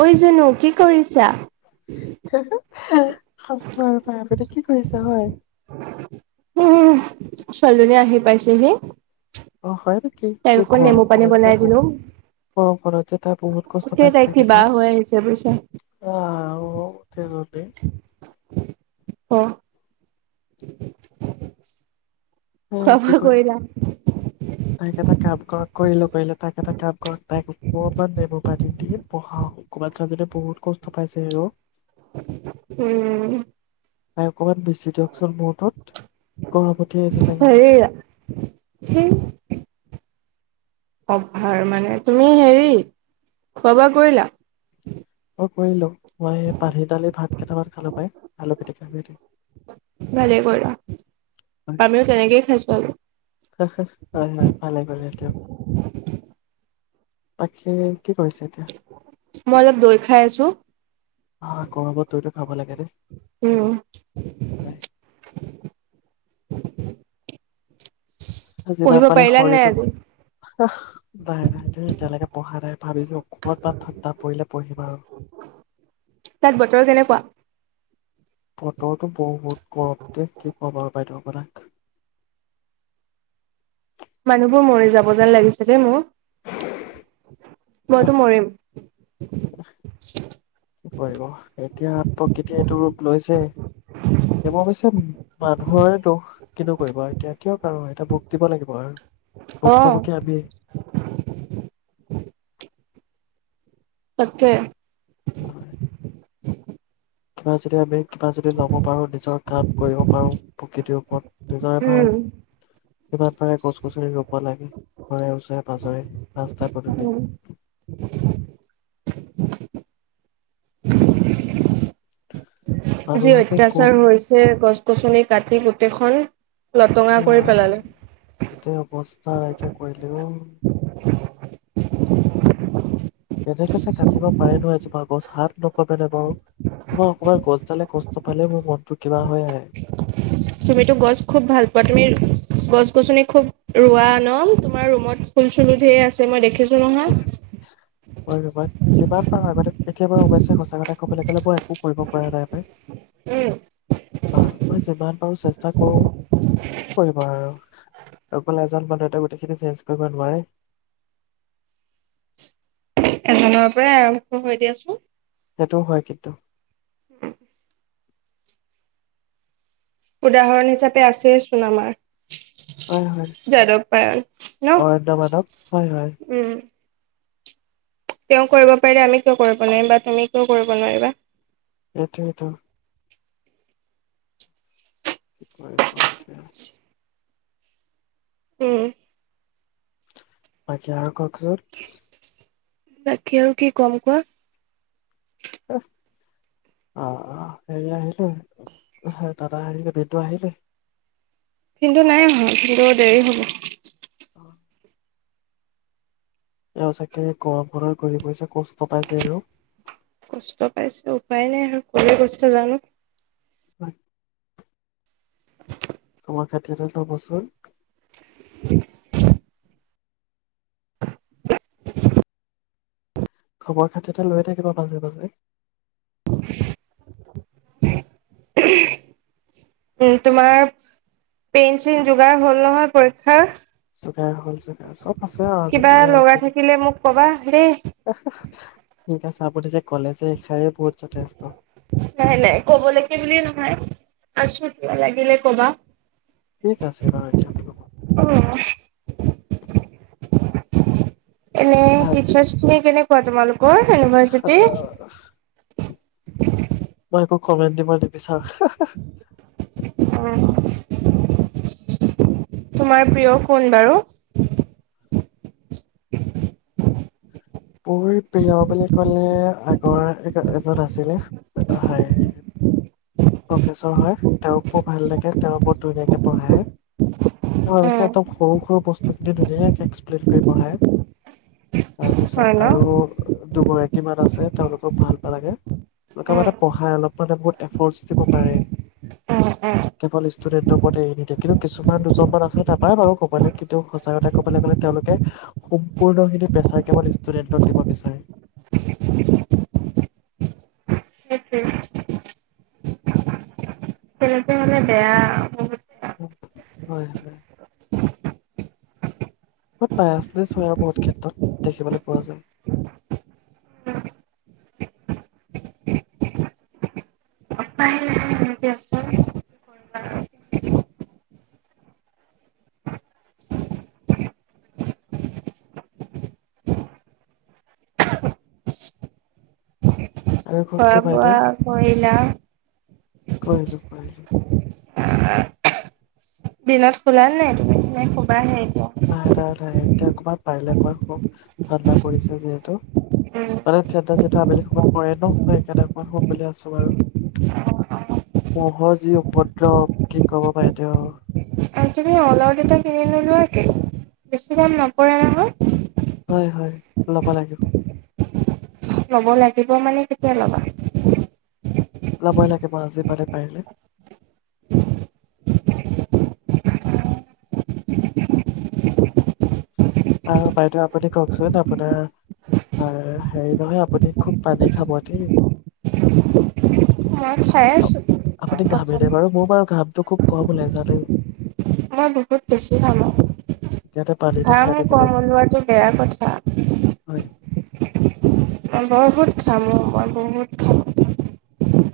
অই, জুনু কি কৰিছ আছোঁ আৰু [unintelligible] কি কৰিছা হয় উম, ছোৱালীজনী আহি পাইছেহি। অ', হয় কি তাইক এই আকৌ নেমু পানী ঘৰখনত যে, বনাই দিলো। বহুত ঘৰখনত যে, তাই বহুত কষ্ট এতিয়া পাইছে তাই ছাগে ন? কিবা হৈ আহিছে বুজিছা আহ, [unintelligible] অ'। উম, খোৱা কি বোৱা কৰিলা? [unintelligible] তাইক এটা কাম কৰক কৰিলোঁ, কৰিলোঁ। তাইক এটা কাম কৰক তাইক অকমান নেমু পানী দি বহাওঁক। ক'ৰবাত [unintelligible] বহুত কষ্ট পাইছে হেৰৌ উম। [unintelligible] অকণমান বেচি দিয়কচোন মূৰটোত। গৰ্ভপতি আছে [unintelligible] অভাৰ মানে তুমি হেৰি খোৱা বোৱা কৰিলা মই কৰিলো মই পাহি দালি ভাত কেইটামান খালো পাই আলু পিটিকা পিটিকা ভালেই কৰিলা আমিও তেনেকেই খাইছো আজি হয় হয় ভালে পালে তেওঁ [unintelligible] বাকী কি কৰিছে এতিয়া মই অলপ দৈ খাই আছো। আহ গৰমত দৈ টো খাব লাগে দেই উম। হয় [inaudible] পঢ়িব যিমান পালে পাৰিলা নাই আজি শৰীৰটোত আহ বাৰ বাৰ তই এতিয়ালৈকে পঢ়া নাই ভাবিলো কত বা ঠাণ্ডা পৰিলে পঢ়িম আৰু তাত বতৰ কেনেকুৱা বতৰটো বহুত গৰম দে কি কবা আৰু বাইদেউ পৰাগ মানুহবোৰ মৰি যাব যেন লাগিছে দেই মোৰ এহ মইতো মৰিম। কি কৰিব এতিয়া প্ৰকৃতিয়ে এইটো ৰূপ লৈছে এই অৱশ্যে মানুহৰে দুখ কিনো কৰিব এতিয়া কিয় আৰু এতিয়া দিব লাগিব আৰু অ ভুক্তভোগী আমিয়ে। তাকে। হয় [inaudible] আচম [unintelligible] কিবা যদি ল'ব পাৰো নিজৰ কাম কৰিব পাৰো প্ৰকৃতিও পদ নিজৰে উম ভাল যিমান পাৰে গছ গছৰি ৰুব লাগে ঘৰে ওচৰে পাজৰে ৰাস্তা পদূলি উম যি মানুহ যে কোন অত্যাচাৰ হৈছে গছ গছনি কাটি তেখন এতিয়া গোটেই অৱস্থা আহতিয়া কৰিলেও কেনেকে যে কাটিব পাৰে নো এজোপা গছ হাত নকঁপে নে বাৰু মোৰ অকমান গছডালে কষ্ট পালে মোৰ মনটোত তুমিতো গছ খুব ভাল পোৱা তুমি। গছ গছনি খুব ৰোৱা ন তোমাৰ ৰুমত ফুল চুলো ধেই আছে মই দেখিছো নহয় মই যিমান পাৰো আগতে এতিয়া বাৰু সু [unintelligible] এটা ক'বলে গ'লে মই একো কৰিব পৰা নাই পাই উম অ মই যিমান পাৰোঁ চেষ্টা কৰোঁ কৰিব আৰু অকল এজন মানুহ গোটেইখিনি চেঞ্জ কৰিব নোৱাৰে এজনৰ পৰা আৰু হয় হয় দিয়াচোন সেইটো হয় কিন্তু [unintelligible] উদাহৰণ হিচাপে আছে চোন আমাৰ হয় হয়। যাদব পায়েং ন অৰণ্য মানৱ হয় হয় উম তেওঁ কৰিব পাৰিলে আমি কিয় কৰিব নোৱাৰিম বা তুমি কিয় কৰিব নোৱাৰিবা সেইটোৱেইটো সাৰ পতিে [unintelligible] উম বাকী আৰু কওকচোন বাকী আৰু কি কম কোৱা অঁহ অ হেৰি আহিলে দাদা আহিলে বিন্দু আহিলে বিন্দু নাই আহ বিন্দু দেৰি হ'ব এওঁ চাগে গৰম খনত ঘূৰি ফুৰিছে কষ্ট পাইছে আৰু কষ্ট পাইছে উপায় নাই আৰু কলৈ গৈছে জানো হয় [unintelligible] মই খাতি এটা যবচোন [unintelligible] [unintelligible] [unintelligible] [inaudible] খবৰ খাতি এটা লৈ থাকিবা মাজে মাজে উম তোমাৰ পেইন চেইন যোগাৰ হ'ল নহয় পৰীক্ষাৰ যোগাৰ হল যোগাৰ চব আছে আৰু কিবা আজিকালি আৰু লগা কি থাকিলে মোক কবা দেই। এ চাহাপি নাই নাই কব লাগে বুলে নহয় আছো কিবা লাগিলে ক'বা ঠিক আছে বাৰু এতিয়া এনে টিচাৰচ খিনি কেনেকোৱা -কোৱা তোমালোক ক'ৰ ইউনিভাৰ্চিটি মই একো [unintelligible] কমেণ্ট দিব নিবিচাৰো অ [unintelligible] তোমাৰ প্ৰিয় কোন বাৰু [inaudible] মোৰ প্ৰিয় বুলি ক'লে আগৰ এজ এজন আছিলে হয় প্ৰফেচৰ হয় তেওঁক বৰ ভাল লাগে তেওঁ বৰ ধুনীয়াকৈ পঢ়ায় তেওঁ ভাবিছে উম, একদম সৰু সৰু বস্তুখিনি ধুনীয়াকৈ এক্সপ্লেইন কৰি পঢ়ায় হয় তাৰপিছত ন? আৰু দুগৰাকী মান আছে তেওঁলোকক ভাল নালাগে তেওঁলোকে উম, মানে পঢ়াই অলপ মানে বহুত এফৰ্ট উম, উম, [unintelligible] কেৱল ষ্টুডেন্টৰ ওপৰত এৰি নিদিয়ে কিন্তু কিছুমান দুজনমান আছে নাপায় বাৰু কবলৈ কিন্তু সঁচা কথা ক'বলৈ গ'লে তেওঁলোকে সম্পূৰ্ণ খিনি প্ৰেচাৰ কেৱল ষ্টুডেন্টক দিব বিচাৰে স [unintelligible] [unintelligible] কেলেক মানে বেয়া বহু হয় হয় বাইচনেচ হয় আৰু বহুত ক্ষেত্ৰত দেখিবলৈ পোৱা যায় আৰু খোৱা ঘটছো বাইদেউ বোৱা কৰিলা? কৰিলো কৰিলো দিনত শুলা নে নাই তুমি নাই শুবাঁহে? নাই নাই নাই এতিয়া অকমান পাৰিলে কম খুব ঠাণ্ডা পৰিছে যিহেতু। উম, মানে থিয়েটাৰৰ য়ে আবেলি সময়ত পৰেই নহ কেনে হ বুলি আছো বাৰু মহৰ যি উপদ্ৰৱ কি ক'ব পাৰে তেওঁ তুমি অলআউট দুটা কিনি নলোৱাকে বেছি দাম নপৰে নহয়। হয় হয় ল'ব লাগিব। ল'ব লাগিব মানে কেতিয়া ল'বা? লবই লাগিব আজি পালে পাৰিলে। আৰু বাইদেউ আপুনি কওকচোন আপোনাৰ হেৰি নহয় আপুনি খুব পানী খাব দেই। মই খাই আছো আপুনি কথা ঘামেই নে নাই বাৰু মোৰ বাৰু ঘাম চুব কম ওলাই যায় দেই মই বহুত বেছি ঘামো সেইকাৰণে পানীটো আৰু ঘাম খাই থাকিব কম ওলোৱাটো বেয়া কথা হয় বহুত ঘামো মই বহুত ঘামো।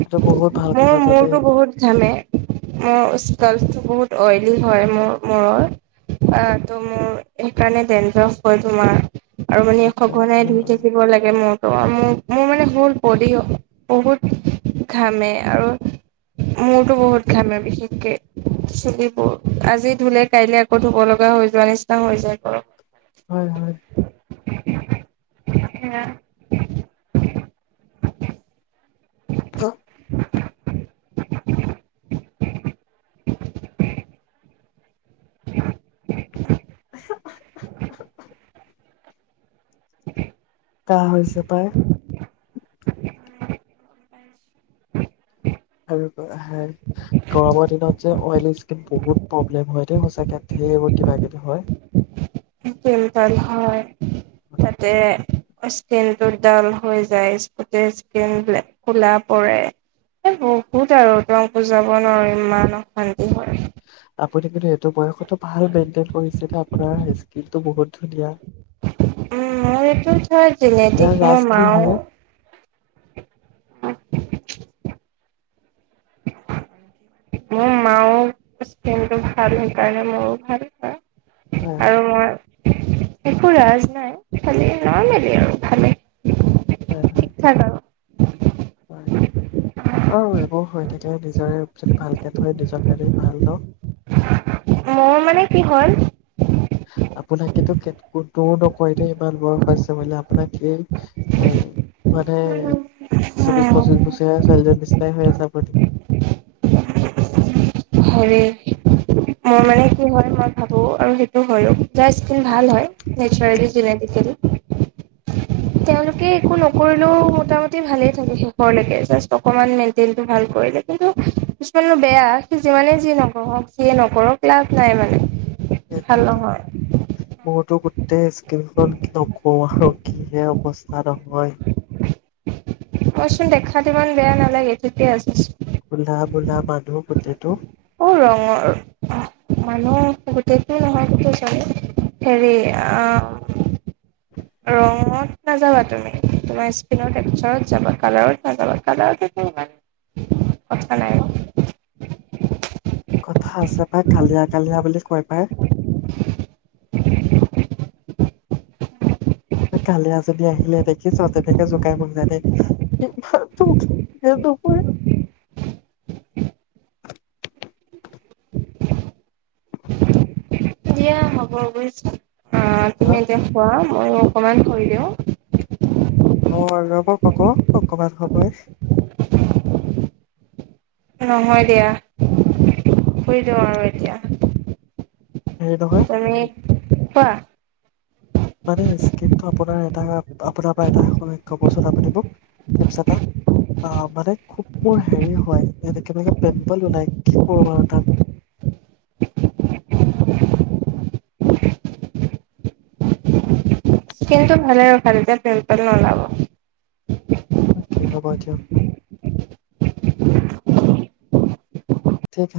এইটো বহুত ভাল মোৰ কথা জানেই মূৰটো বহুত ঘামে মোৰ স্টো বহুত হয়। হয় মোৰ মূৰত মোৰ সেইকাৰণে দেন্দ্ৰফ হয় তোমাৰ আৰু মানে আচ্ছা আচ্ছা সঘনাই ধুই থাকিব লাগে মূৰ। মোৰ, মোৰ মানে অল বডি বহুত ঘামে আৰু মূৰটো বহুত ঘামে বিশেষকে চুলিবোৰ। আজি ধুলে কাইলে আকৌ ধুব লগা হৈ যোৱা নিচিনা হৈ যায়। হয় হয়। [unintelligible] অ। [inaudible] কাঁহ হৈছে পাই। [unintelligible] আৰু গৰমৰ দিনত যে অইলী স্কিন বহুত প্ৰব্লেম হয় দে সঁচাকে সেই এইবোৰ কিবা কিবি হয়। তেল তেল হয়, তাতে। স্কিন টো ডাল হৈ যায় সুতে স্কিন ব্লেক কোলা পৰে, এ বহুত আৰু তং বুজাব নোৱাৰো ইমান অশান্তি হয়। আপুনি কিন্তু এইটো বয়সত ভাল মেইনটেইন কৰিছিলে আপোনাৰ স্কিনটো বহুত ধুনীয়া। উম মোৰ এইটো সব ইয়াৰ জিনেতিক ৰাজ মোৰ কি মা হয় মোৰ মাৰো স্কিনটো ভাল কাৰনে মোৰো ভাল। হয় আৰু মই একো ৰাজ নাই খালি নৰ্মল্লী আৰু ভালে। হয় হয় ঠিক থাক আৰু। হয় আৰু এইবোৰ হৈ থাকিলে নিজৰে যদি ভালকে থয় নিজৰ কাৰণে ভাল ন। মোৰ মানে কি হ'ল। আপোনাক কিন্তু কোনেও নকয় দেই ইমান বয়স হৈছে বুলি, আপোনাক এ মানে ছব্বিশ পঁচিশ উম, বছৰীয়া ছোৱালী জনীৰ নিচিনা হৈ আছে আপুনি। হেৰী মই মানে কি হয় মই ভাবো আৰু সেইটো হয়ো। যাৰ স্কিন ভাল হয় নেচাৰেলি জেনেটিকেলি তেওঁলোকে একো নকৰিলেও মোটামুটি ভালেই থাকে শেষৰলৈকে জাষ্ট অকণমান মেইনটেইনটো ভাল কৰিলে কিন্তু কিছমানৰ বেয়া যিমানে যি নকৰক যিয়ে নকৰক লাভ নাই মানে। ভাল সেইটোয়েটো নহয় মোৰতো গোটেই স্কিন খনত নকওঁ আৰু কিহে অৱস্থা। তেহেতৰ ঘৰ মইচোন দেখাত ইমান বেয়া নালাগে ঠিকেই আছে। কোলা মোলা মানুহ গোতেটো। অ ৰঙৰ মানুহ গোটেইটো নহয় হেৰি আহ ৰঙত নাযাবা তুমি তোমাৰ স্কিনৰ টেক্সাৰত যাবা কালাৰত নাযাবা কালাৰত একো কথা নাই ন। কথা আছে পাই কালিয়া কালিয়া বুলি কয় পাই। [inaudible] এ কলীয়া জনী আহিলে তেনেকে জোকাই মোক জানে। ইমান [unintelligible] দিয়া হ'ব বুজিছো। অ তুমি হা এতিয়া থোৱা। ময়ো অকমান কৰি দিওঁ। অ ৰ'ব কক অকমান সময় সময় দিয়া শুই যোৱা আৰু এতিয়া। হেৰী নহয়? কোৱা। মানে স্কিনটো আপোনাৰ এটা আপোনাৰ পৰা এটা [unintelligible] কবচোন আপুনি মোক টিপছ এটা আহ মানে খুব মোৰ হেৰি হয় এনেকে এনেকে পিম্পল ওলাই কি কৰো বাৰু তাত? স্কিনটো ভালে ৰাখা তেতিয়া পিম্পল নোলাব। অকে হ'ব দিয়ক আৰু। ঠিক